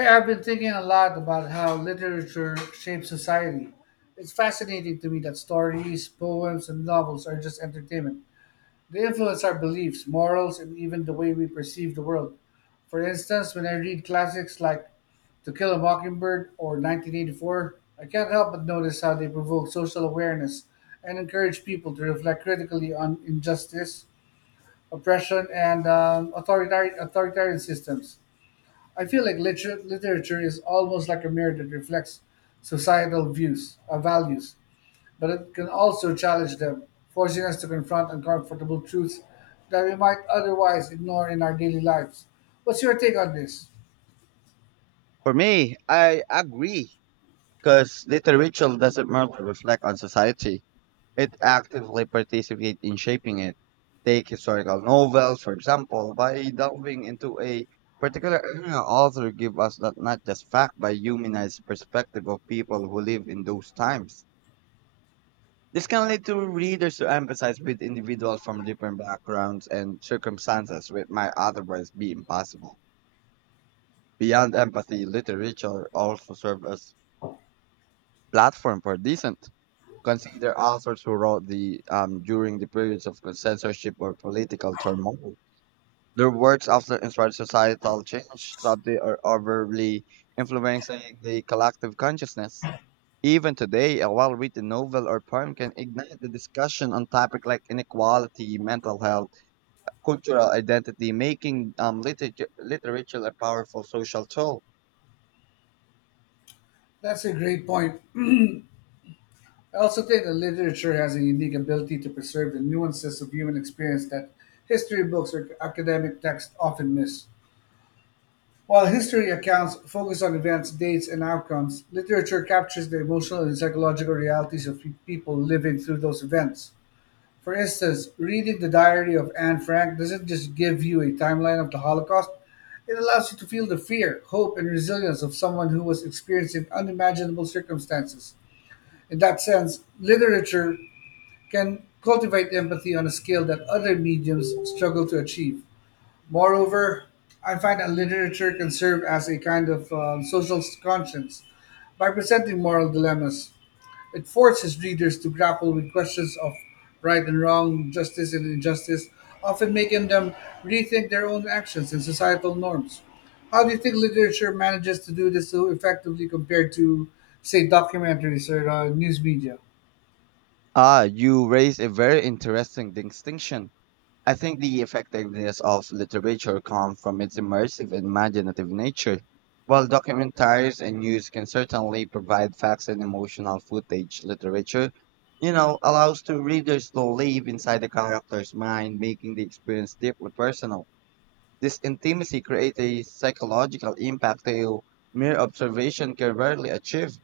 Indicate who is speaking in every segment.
Speaker 1: Hey, I've been thinking a lot about how literature shapes society. It's fascinating to me that stories, poems, and novels are just entertainment. They influence our beliefs, morals, and even the way we perceive the world. For instance, when I read classics like To Kill a Mockingbird or 1984, I can't help but notice how they provoke social awareness and encourage people to reflect critically on injustice, oppression, and authoritarian systems. I feel like literature is almost like a mirror that reflects societal views, values, but it can also challenge them, forcing us to confront uncomfortable truths that we might otherwise ignore in our daily lives. What's your take on this?
Speaker 2: For me, I agree because literature doesn't merely reflect on society. It actively participates in shaping it. Take historical novels, for example, by delving into a particular era, author give us that not just fact but humanized perspective of people who live in those times. This can lead to readers to empathize with individuals from different backgrounds and circumstances, which might otherwise be impossible. Beyond empathy, literature also serves as platform for dissent. Consider authors who wrote the during the periods of censorship or political turmoil. Their works often inspired societal change, subtly or overly influencing the collective consciousness. Even today, a well-written novel or poem can ignite the discussion on topics like inequality, mental health, cultural identity, making literature a powerful social tool.
Speaker 1: That's a great point. I also think that literature has a unique ability to preserve the nuances of human experience that history books or academic texts often miss. While history accounts focus on events, dates, and outcomes, literature captures the emotional and psychological realities of people living through those events. For instance, reading the diary of Anne Frank doesn't just give you a timeline of the Holocaust, it allows you to feel the fear, hope, and resilience of someone who was experiencing unimaginable circumstances. In that sense, literature can cultivate empathy on a scale that other mediums struggle to achieve. Moreover, I find that literature can serve as a kind of social conscience by presenting moral dilemmas. It forces readers to grapple with questions of right and wrong, justice and injustice, often making them rethink their own actions and societal norms. How do you think literature manages to do this so effectively compared to, say, documentaries or news media?
Speaker 2: Ah, you raise a very interesting distinction. I think the effectiveness of literature comes from its immersive and imaginative nature, while documentaries and news can certainly provide facts and emotional footage. Literature, you know, allows to readers to live inside the character's mind, making the experience deeply personal. This intimacy creates a psychological impact that mere observation can rarely achieve.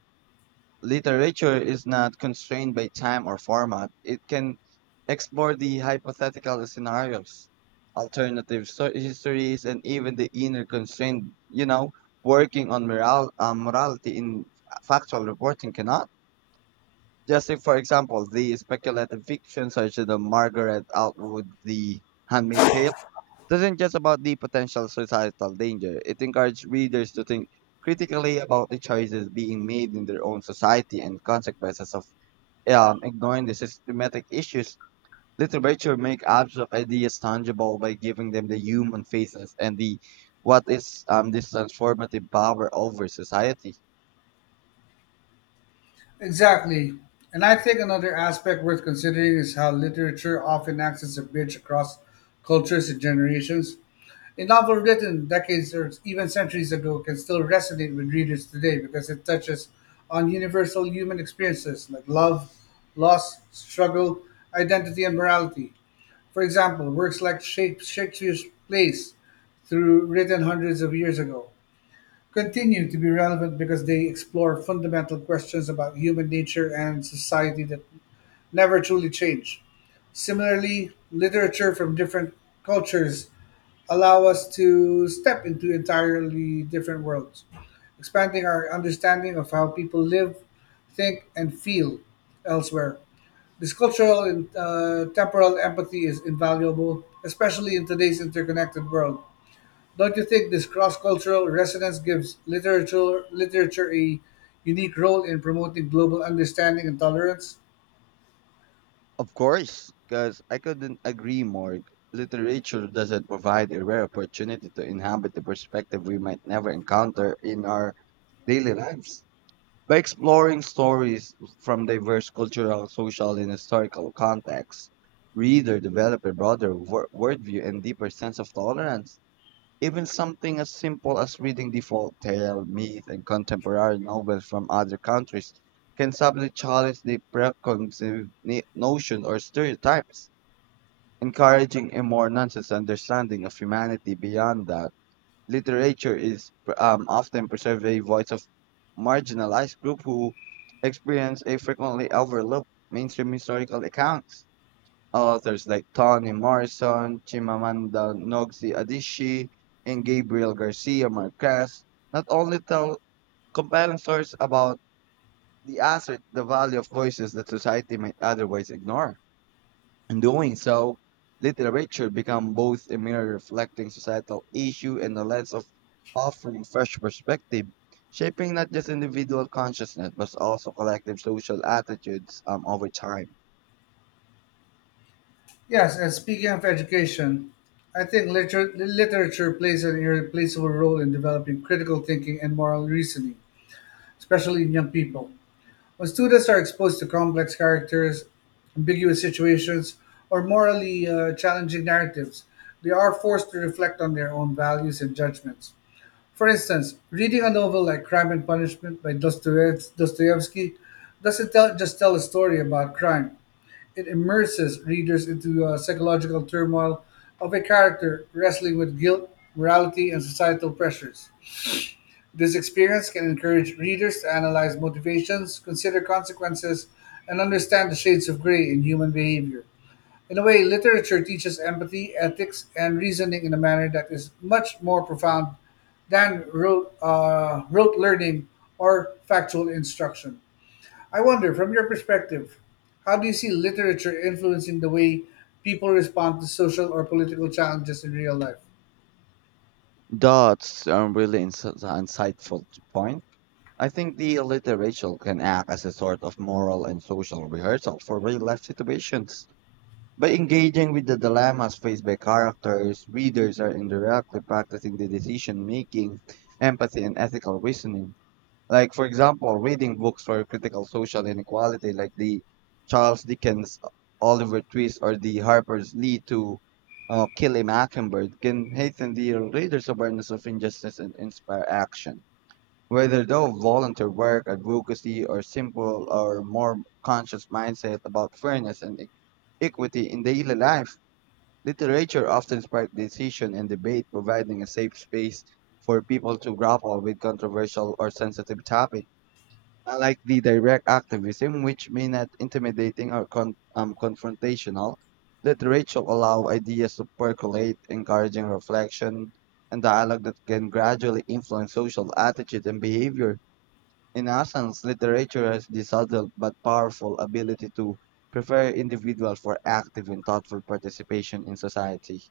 Speaker 2: Literature is not constrained by time or format. It can explore the hypothetical scenarios, alternative histories, and even the inner constraint, you know, working on morality in factual reporting cannot. Just take, for example, the speculative fiction such as the Margaret Atwood, The Handmaid's Tale, isn't just about the potential societal danger. It encouraged readers to think critically about the choices being made in their own society and consequences of ignoring the systematic issues. Literature make abstract ideas tangible by giving them the human faces and the what is this transformative power over society.
Speaker 1: Exactly. And I think another aspect worth considering is how literature often acts as a bridge across cultures and generations. A novel written decades or even centuries ago can still resonate with readers today because it touches on universal human experiences like love, loss, struggle, identity, and morality. For example, works like Shakespeare's plays, through written hundreds of years ago, continue to be relevant because they explore fundamental questions about human nature and society that never truly change. Similarly, literature from different cultures allow us to step into entirely different worlds, expanding our understanding of how people live, think, and feel elsewhere. This cultural and temporal empathy is invaluable, especially in today's interconnected world. Don't you think this cross-cultural resonance gives literature a unique role in promoting global understanding and tolerance?
Speaker 2: Of course, because I couldn't agree more. Literature doesn't provide a rare opportunity to inhabit the perspective we might never encounter in our daily lives. By exploring stories from diverse cultural, social, and historical contexts, reader develop a broader worldview and deeper sense of tolerance. Even something as simple as reading default tale, myth, and contemporary novels from other countries can subtly challenge the preconceived notions or stereotypes, encouraging a more nuanced understanding of humanity beyond that. Literature is often preserves a voice of marginalized group who experience a frequently overlooked mainstream historical accounts. Authors like Toni Morrison, Chimamanda Ngozi Adichie, and Gabriel Garcia Marquez not only tell compelling stories about the asset, the value of voices that society might otherwise ignore. In doing so, literature becomes both a mirror reflecting societal issue and a lens of offering fresh perspective, shaping not just individual consciousness but also collective social attitudes over time.
Speaker 1: Yes, and speaking of education, I think literature plays an irreplaceable role in developing critical thinking and moral reasoning, especially in young people. When students are exposed to complex characters, ambiguous situations, or morally challenging narratives, they are forced to reflect on their own values and judgments. For instance, reading a novel like Crime and Punishment by Dostoevsky doesn't just tell a story about crime. It immerses readers into a psychological turmoil of a character wrestling with guilt, morality, and societal pressures. This experience can encourage readers to analyze motivations, consider consequences, and understand the shades of gray in human behavior. In a way, literature teaches empathy, ethics, and reasoning in a manner that is much more profound than rote learning or factual instruction. I wonder, from your perspective, how do you see literature influencing the way people respond to social or political challenges in real life?
Speaker 2: That's a really insightful point. I think the literature can act as a sort of moral and social rehearsal for real life situations. By engaging with the dilemmas faced by characters, readers are indirectly practicing the decision making, empathy, and ethical reasoning. Like, for example, reading books for critical social inequality, like the Charles Dickens, Oliver Twist, or the Harper's Lee to Kill a Mockingbird, can heighten the reader's awareness of injustice and inspire action. Whether though volunteer work, advocacy, or simple or more conscious mindset about fairness and equity in daily life, literature often sparks decision and debate, providing a safe space for people to grapple with controversial or sensitive topics. Unlike the direct activism, which may not intimidating or confrontational, literature allow ideas to percolate, encouraging reflection and dialogue that can gradually influence social attitudes and behavior. In essence, literature has the subtle but powerful ability to prepare individuals for active and thoughtful participation in society.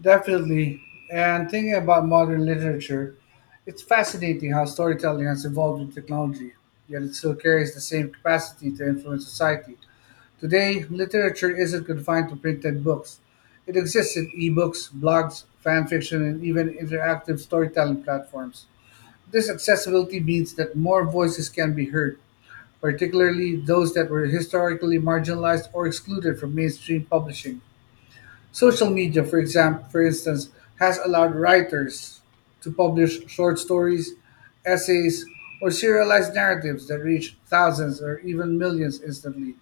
Speaker 1: Definitely. And thinking about modern literature, it's fascinating how storytelling has evolved with technology, yet it still carries the same capacity to influence society. Today, literature isn't confined to printed books. It exists in ebooks, blogs, fan fiction, and even interactive storytelling platforms. This accessibility means that more voices can be heard, particularly those that were historically marginalized or excluded from mainstream publishing. Social media, for instance, has allowed writers to publish short stories, essays, or serialized narratives that reach thousands or even millions instantly.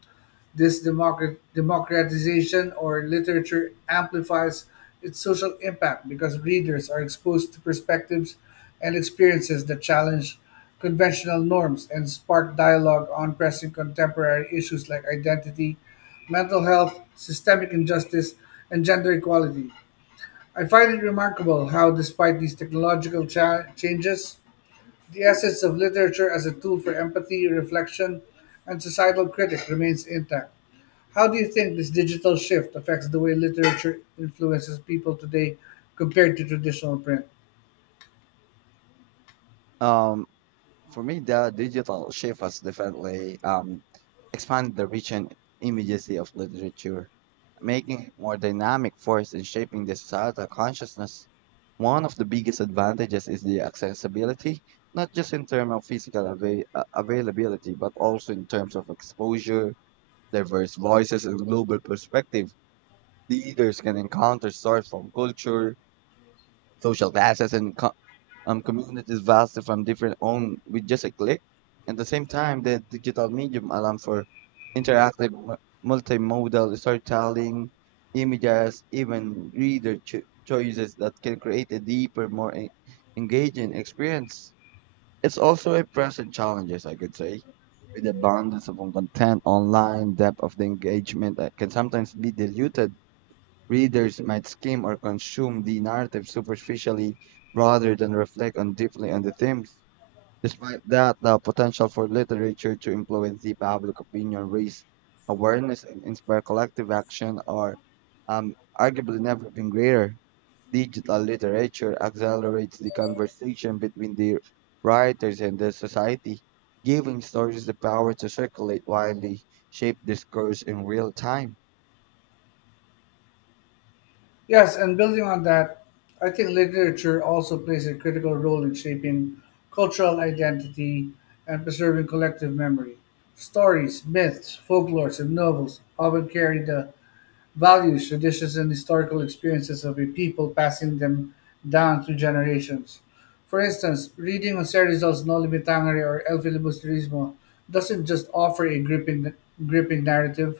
Speaker 1: This democratization or literature amplifies its social impact because readers are exposed to perspectives and experiences that challenge conventional norms and spark dialogue on pressing contemporary issues like identity mental health, systemic injustice, and gender equality. I find it remarkable how, despite these technological changes, the essence of literature as a tool for empathy, reflection, and societal critic remains intact. How do you think this digital shift affects the way literature influences people today compared to traditional print?
Speaker 2: Um, For me, the digital shift has definitely expanded the reach and immediacy of literature, making it more dynamic force in shaping the societal consciousness. One of the biggest advantages is the accessibility, not just in terms of physical availability, but also in terms of exposure, diverse voices, and global perspective. Readers can encounter stories from culture, social classes and communities vastly from different own with just a click. At the same time, the digital medium allows for interactive, multimodal storytelling, images, even reader choices that can create a deeper, more engaging experience. It's also a present challenges, I could say, with abundance of content online, depth of the engagement that can sometimes be diluted. Readers might skim or consume the narrative superficially rather than reflect on deeply on the themes. Despite that, the potential for literature to influence the public opinion, raise awareness, and inspire collective action are arguably never been greater. Digital literature accelerates the conversation between the writers and the society, giving stories the power to circulate widely, shape discourse in real time.
Speaker 1: Yes, and building on that, I think literature also plays a critical role in shaping cultural identity and preserving collective memory. Stories, myths, folklores, and novels often carry the values, traditions, and historical experiences of a people, passing them down through generations. For instance, reading José Rizal's No Limitangere or El Filibusterismo doesn't just offer a gripping narrative,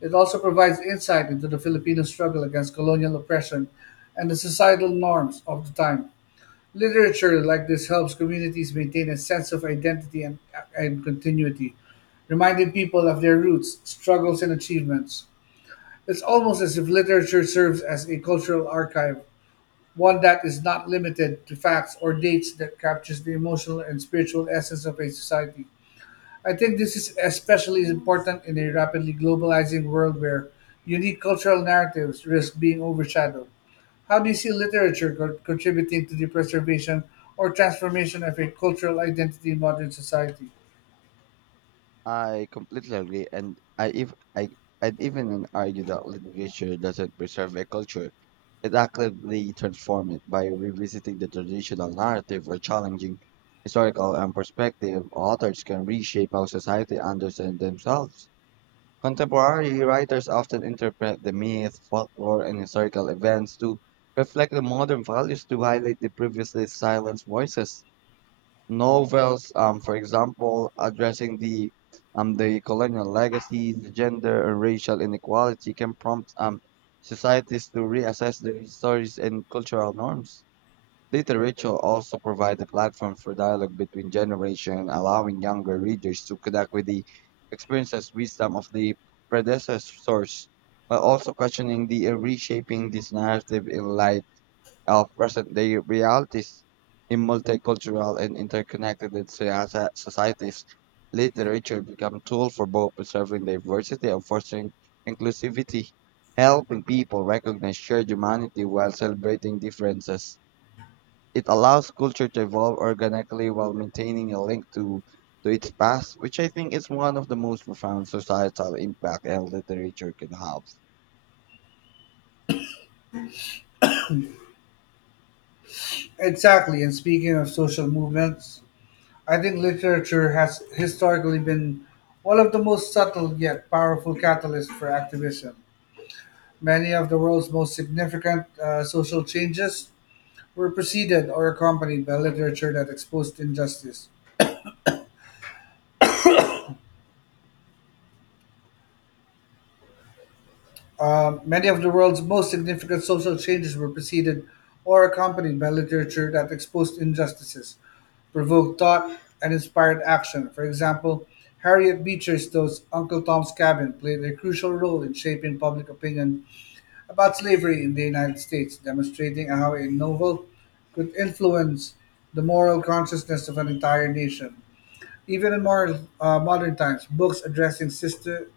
Speaker 1: it also provides insight into the Filipino struggle against colonial oppression and the societal norms of the time. Literature like this helps communities maintain a sense of identity and continuity, reminding people of their roots, struggles, and achievements. It's almost as if literature serves as a cultural archive, one that is not limited to facts or dates that captures the emotional and spiritual essence of a society. I think this is especially important in a rapidly globalizing world where unique cultural narratives risk being overshadowed. How do you see literature contributing to the preservation or transformation of a cultural identity in modern society?
Speaker 2: I completely agree, and I if I I'd even argue that literature doesn't preserve a culture. It actively transforms it by revisiting the traditional narrative or challenging historical and perspective. Authors can reshape how society understands themselves. Contemporary writers often interpret the myth, folklore, and historical events to reflect the modern values to highlight the previously silenced voices novels, for example, addressing the colonial legacies, gender and racial inequality can prompt societies to reassess their histories and cultural norms. Literature also provides a platform for dialogue between generations, allowing younger readers to connect with the experiences, wisdom of the predecessors, while also questioning the reshaping this narrative in light of present day realities in multicultural and interconnected societies. Literature become tool for both preserving diversity and fostering inclusivity, helping people recognize shared humanity while celebrating differences. It allows culture to evolve organically while maintaining a link to its past, which I think is one of the most profound societal impact and literature can have.
Speaker 1: Exactly, and speaking of social movements, I think literature has historically been one of the most subtle yet powerful catalysts for activism. Many of the world's most significant social changes were preceded or accompanied by literature that exposed injustice. Many of the world's most significant social changes were preceded or accompanied by literature that exposed injustices, provoked thought, and inspired action. For example, Harriet Beecher Stowe's Uncle Tom's Cabin played a crucial role in shaping public opinion about slavery in the United States, demonstrating how a novel could influence the moral consciousness of an entire nation. Even in more modern times, books addressing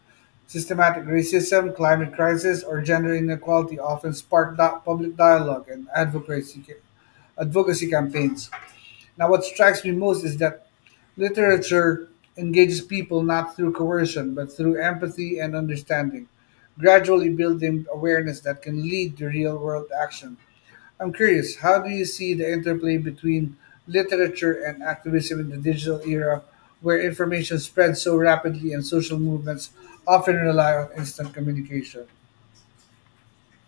Speaker 1: systematic racism, climate crisis, or gender inequality often spark that public dialogue and advocacy campaigns. Now, what strikes me most is that literature engages people not through coercion, but through empathy and understanding, gradually building awareness that can lead to real world action. I'm curious, how do you see the interplay between literature and activism in the digital era, where information spreads so rapidly and social movements often rely on instant communication?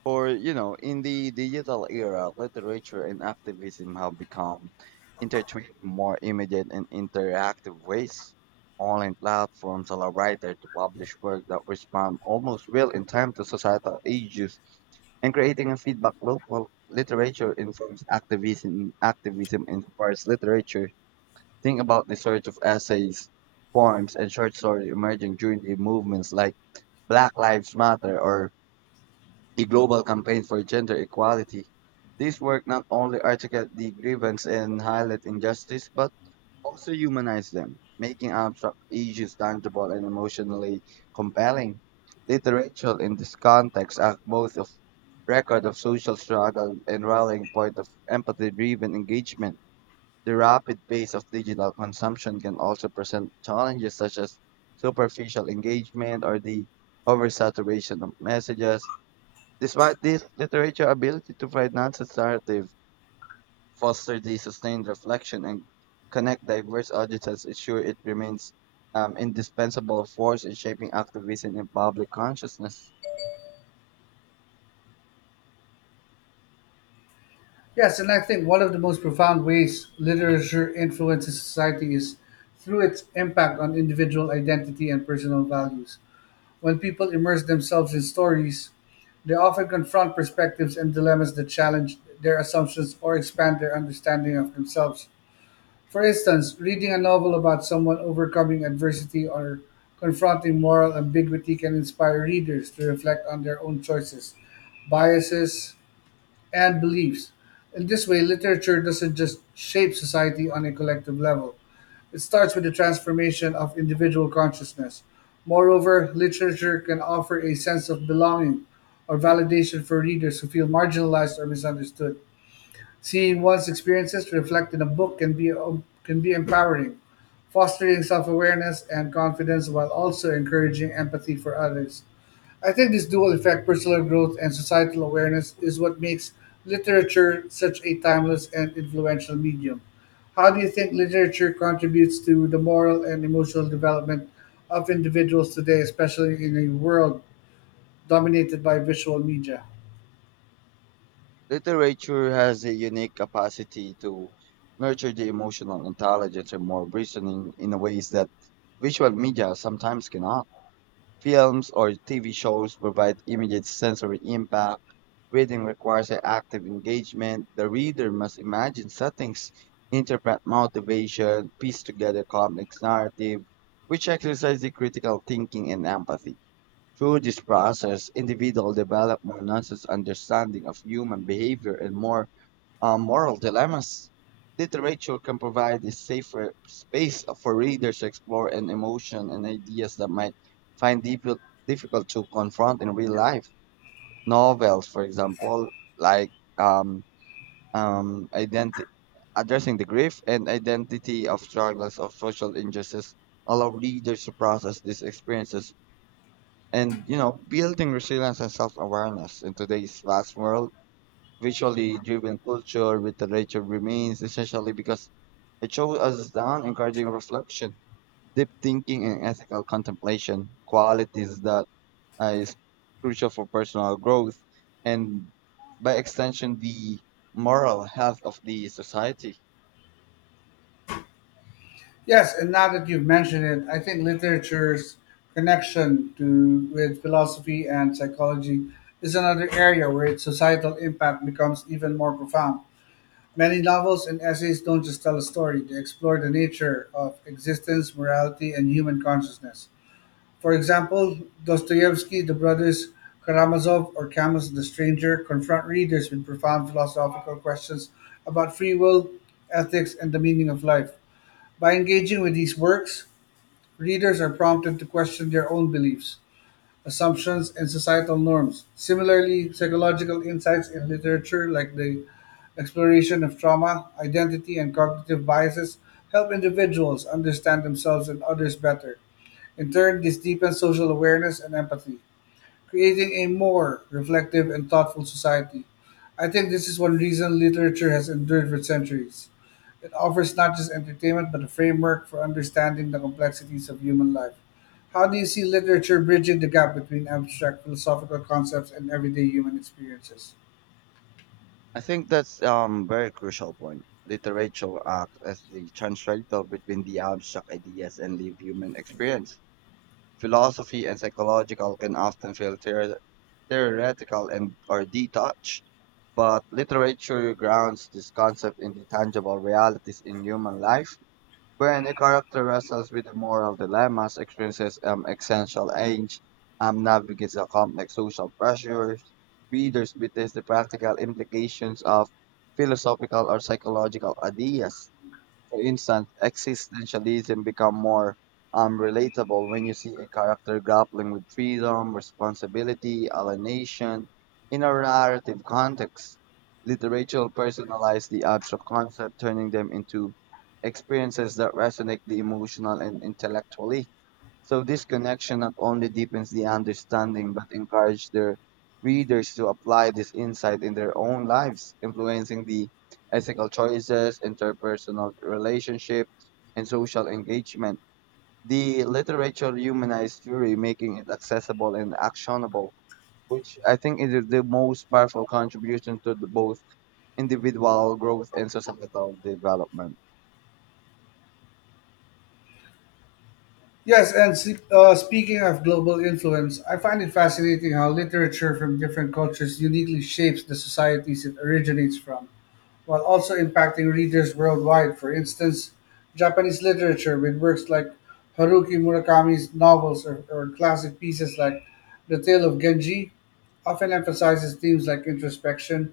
Speaker 2: Or you know in the digital era literature and activism have become intertwined in more immediate and interactive ways. Online platforms allow writers to publish work that respond almost real in time to societal issues and creating a feedback loop while literature informs activism, activism inspires literature. Think about the surge of essays, poems and short stories emerging during the movements like Black Lives Matter or the global campaign for gender equality. This work not only articulate the grievance and highlight injustice, but also humanize them, making abstract issues tangible and emotionally compelling. Literature in this context act both of record of social struggle and rallying point of empathy-driven engagement. The rapid pace of digital consumption can also present challenges such as superficial engagement or the oversaturation of messages. Despite this, literature ability to provide nonsense narrative, foster the sustained reflection, and connect diverse audiences ensure it remains indispensable force in shaping activism and public consciousness.
Speaker 1: Yes, and I think one of the most profound ways literature influences society is through its impact on individual identity and personal values. When people immerse themselves in stories, they often confront perspectives and dilemmas that challenge their assumptions or expand their understanding of themselves. For instance, reading a novel about someone overcoming adversity or confronting moral ambiguity can inspire readers to reflect on their own choices, biases, and beliefs. In this way, literature doesn't just shape society on a collective level, it starts with the transformation of individual consciousness. Moreover, literature can offer a sense of belonging or validation for readers who feel marginalized or misunderstood. Seeing one's experiences reflected in a book can can be empowering, fostering self awareness and confidence while also encouraging empathy for others. I think this dual effect, personal growth and societal awareness, is what makes literature such a timeless and influential medium. How do you think literature contributes to the moral and emotional development of individuals today, especially in a world dominated by visual media?
Speaker 2: Literature has a unique capacity to nurture the emotional intelligence and moral reasoning in a ways that visual media sometimes cannot. Films or TV shows provide immediate sensory impact. Reading requires an active engagement. The reader must imagine settings, interpret motivation, piece together complex narrative, which exercise the critical thinking and empathy. Through this process, individual develop more nuanced understanding of human behavior and more moral dilemmas. Literature can provide a safer space for readers to explore an emotion and ideas that might find difficult to confront in real life. Novels, for example, like um, um, identi- addressing the grief and identity of struggles of social injustice, allow readers to process these experiences and you know building resilience and self-awareness in today's vast world visually driven culture with literature remains essentially because it shows us down encouraging reflection, deep thinking, and ethical contemplation, qualities that is crucial for personal growth and by extension the moral health of the society.
Speaker 1: Yes, and now that you've mentioned it, I think literature's connection to with philosophy and psychology is another area where its societal impact becomes even more profound. Many novels and essays don't just tell a story, they explore the nature of existence, morality, and human consciousness. For example, Dostoevsky, the brothers Karamazov, or Camus the Stranger confront readers with profound philosophical questions about free will, ethics, and the meaning of life. By engaging with these works, readers are prompted to question their own beliefs assumptions, and societal norms. Similarly, psychological insights in literature, like the exploration of trauma, identity, and cognitive biases, help individuals understand themselves and others better. In turn, this deepens social awareness and empathy creating a more reflective and thoughtful society. I think this is one reason literature has endured for centuries. It offers not just entertainment but a framework for understanding the complexities of human life. How do you see literature bridging the gap between abstract philosophical concepts and everyday human experiences?
Speaker 2: I think that's very crucial point. Literature acts as the translator between the abstract ideas and live human experience philosophy and psychological can often feel theoretical and or detached, but literature grounds this concept in the tangible realities in human life. When a character wrestles with the moral dilemmas, experiences existential age, navigates the complex social pressures, readers witness the practical implications of philosophical or psychological ideas for instance, existentialism become more relatable when you see a character grappling with freedom, responsibility, alienation in a narrative context. Literature personalize the abstract concept, turning them into experiences that resonate the emotional and intellectually. So this connection not only deepens the understanding but encourages their readers to apply this insight in their own lives, influencing the ethical choices, interpersonal relationship, and social engagement. The literature humanized theory, making it accessible and actionable, which I think is the most powerful contribution to both individual growth and societal development.
Speaker 1: Yes, and speaking of global influence, I find it fascinating how literature from different cultures uniquely shapes the societies it originates from. While also impacting readers worldwide. For instance, Japanese literature with works like Haruki Murakami's novels or classic pieces like The Tale of Genji often emphasizes themes like introspection,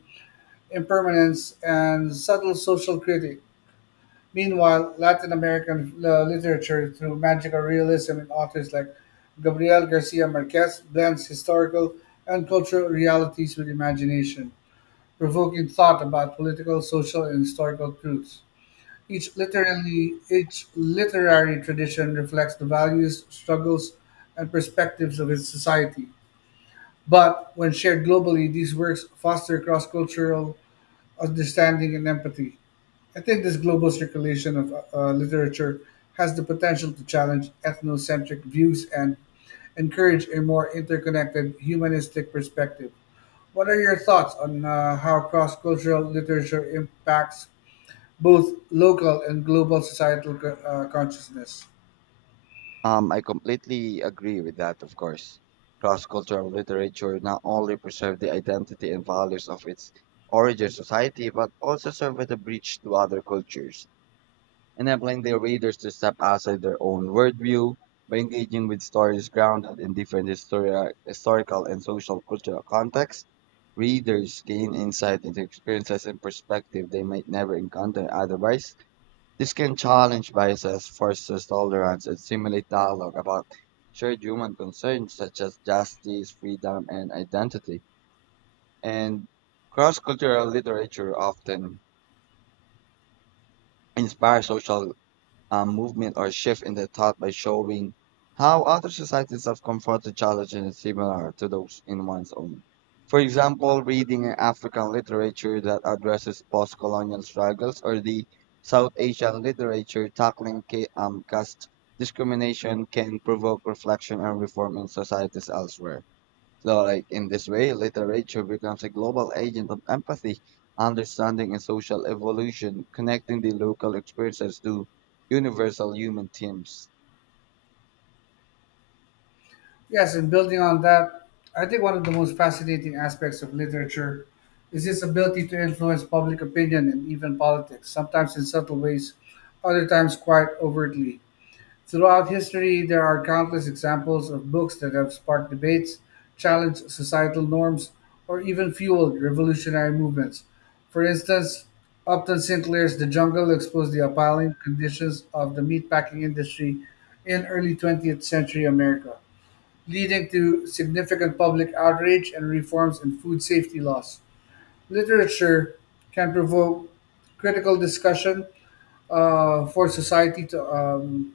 Speaker 1: impermanence, and subtle social critique. Meanwhile, Latin American literature through magical realism and authors like Gabriel Garcia Marquez blends historical and cultural realities with imagination provoking thought about political, social, and historical truths. Each literary tradition reflects the values, struggles, and perspectives of its society. But when shared globally, these works foster cross-cultural understanding and empathy. I think this global circulation of literature has the potential to challenge ethnocentric views and encourage a more interconnected humanistic perspective. What are your thoughts on how cross-cultural literature impacts both local and global societal consciousness?
Speaker 2: I completely agree with that, of course. Cross-cultural literature not only preserves the identity and values of its origin society, but also serve as a bridge to other cultures, enabling their readers to step outside their own worldview by engaging with stories grounded in different historical and social cultural contexts. Readers gain insight into experiences and perspective they might never encounter otherwise. This can challenge biases, foster tolerance, and stimulate dialogue about shared human concerns such as justice, freedom, and identity. And cross cultural literature often inspires social movement or shift in the thought by showing how other societies have confronted challenges similar to those in one's own. For example, reading in African literature that addresses post colonial struggles or the South Asian literature tackling caste discrimination can provoke reflection and reform in societies elsewhere. So, like in this way, literature becomes a global agent of empathy, understanding, and social evolution, connecting the local experiences to universal human themes.
Speaker 1: Yes, and building on that, I think one of the most fascinating aspects of literature is its ability to influence public opinion and even politics, sometimes in subtle ways, other times quite overtly. Throughout history, there are countless examples of books that have sparked debates, challenged societal norms, or even fueled revolutionary movements. For instance, Upton Sinclair's The Jungle exposed the appalling conditions of the meatpacking industry in early 20th century America, leading to significant public outrage and reforms in food safety laws. Literature can provoke critical discussion for society to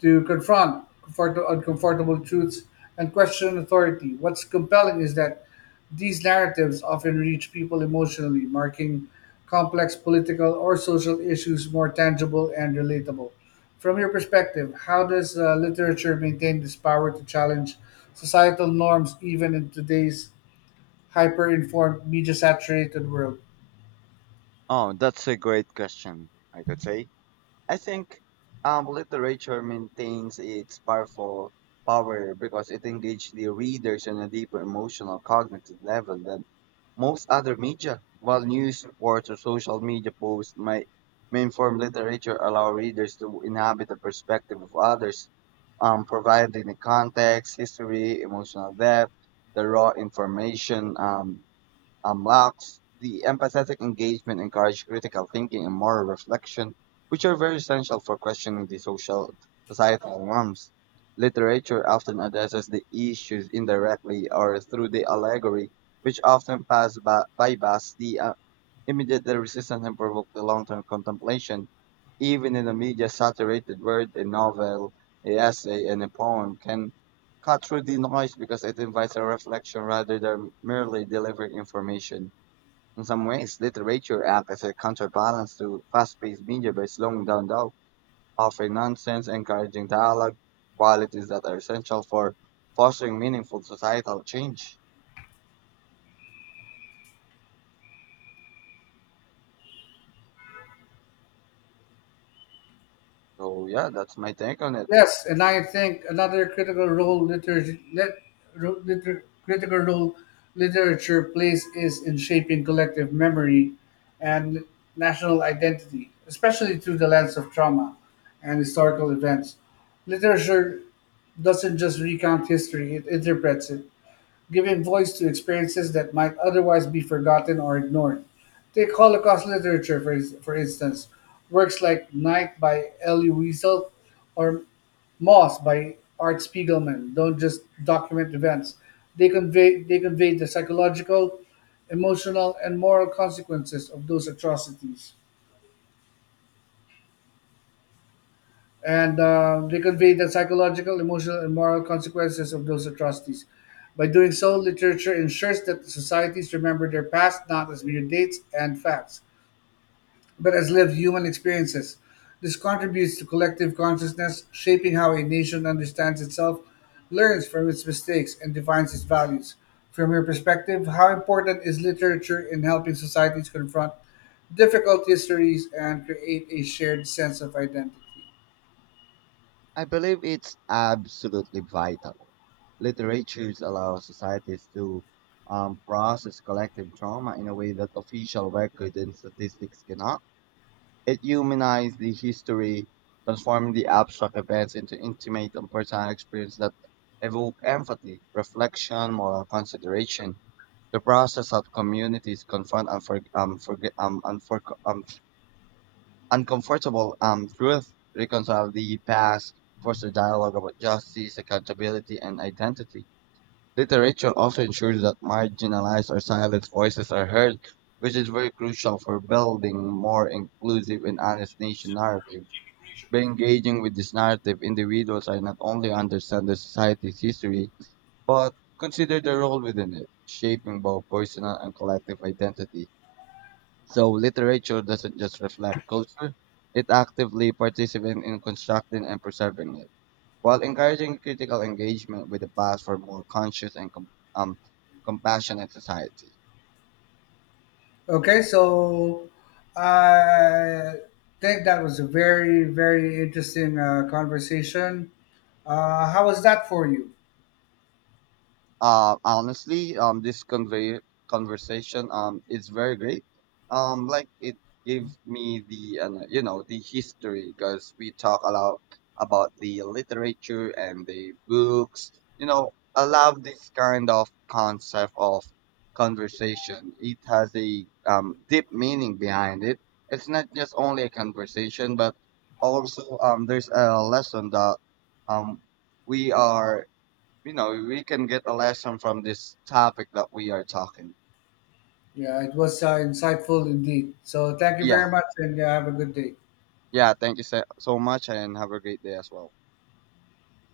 Speaker 1: to confront uncomfortable truths and question authority. What's compelling is that these narratives often reach people emotionally, marking complex political or social issues more tangible and relatable. From your perspective, how does literature maintain this power to challenge societal norms even in today's hyper informed, media saturated world?
Speaker 2: Oh, that's a great question, I could say. I think literature maintains its powerful power because it engages the readers on a deeper emotional, cognitive level than most other media, while news reports or social media posts may inform literature, allow readers to inhabit the perspective of others, providing the context, history, emotional depth, the raw information. Unlocks the empathetic engagement, encourage critical thinking and moral reflection, which are very essential for questioning the social societal norms. Literature often addresses the issues indirectly or through the allegory, which often pass by, bypass the immediately resistance and provoked a long-term contemplation. Even in a media-saturated world, a novel, a essay, and a poem can cut through the noise because it invites a reflection rather than merely delivering information. In some ways, literature acts as a counterbalance to fast-paced media by slowing down though, offering nonsense, encouraging dialogue, qualities that are essential for fostering meaningful societal change. So yeah, that's my take on it.
Speaker 1: Yes, and I think another critical role literature, lit, ro- liter, critical role literature plays is in shaping collective memory and national identity, especially through the lens of trauma and historical events. Literature doesn't just recount history; it interprets it giving voice to experiences that might otherwise be forgotten or ignored. Take Holocaust literature, for instance. Works like Night by Elie Wiesel or Moss by Art Spiegelman don't just document events. They convey the psychological, emotional, and moral consequences of those atrocities. And they convey the psychological, emotional, and moral consequences of those atrocities. By doing so, literature ensures that the societies remember their past not as mere dates and facts, but as lived human experiences. This contributes to collective consciousness, shaping how a nation understands itself, learns from its mistakes, and defines its values. From your perspective, how important is literature in helping societies confront difficult histories and create a shared sense of identity?
Speaker 2: I believe it's absolutely vital. Literature allows societies to process collective trauma in a way that official records and statistics cannot. It humanizes the history, transforming the abstract events into intimate and personal experiences that evoke empathy, reflection, moral consideration. The process of communities confront uncomfortable truth reconcile the past, foster dialogue about justice, accountability, and identity. Literature also ensures that marginalized or silent voices are heard, which is very crucial for building more inclusive and honest nation narrative. By engaging with this narrative, individuals are not only understand the society's history, but consider their role within it, shaping both personal and collective identity. So literature doesn't just reflect culture, it actively participates in constructing and preserving it, while encouraging critical engagement with the past for more conscious and um, compassionate society.
Speaker 1: Okay, so I think that was a very interesting conversation. How was that for you?
Speaker 2: Honestly, this convey conversation is very great. Like it gave me the you know the history because we talk a lot about the literature and the books. You know, I love this kind of concept of conversation. It has a deep meaning behind it. It's not just only a conversation, but also there's a lesson that um we are, you know, we can get a lesson from this topic that we are talking.
Speaker 1: Yeah, it was insightful indeed. So thank you
Speaker 2: Yeah,
Speaker 1: very much and have a good day.
Speaker 2: yeah. Thank you so much, and have a great day as well.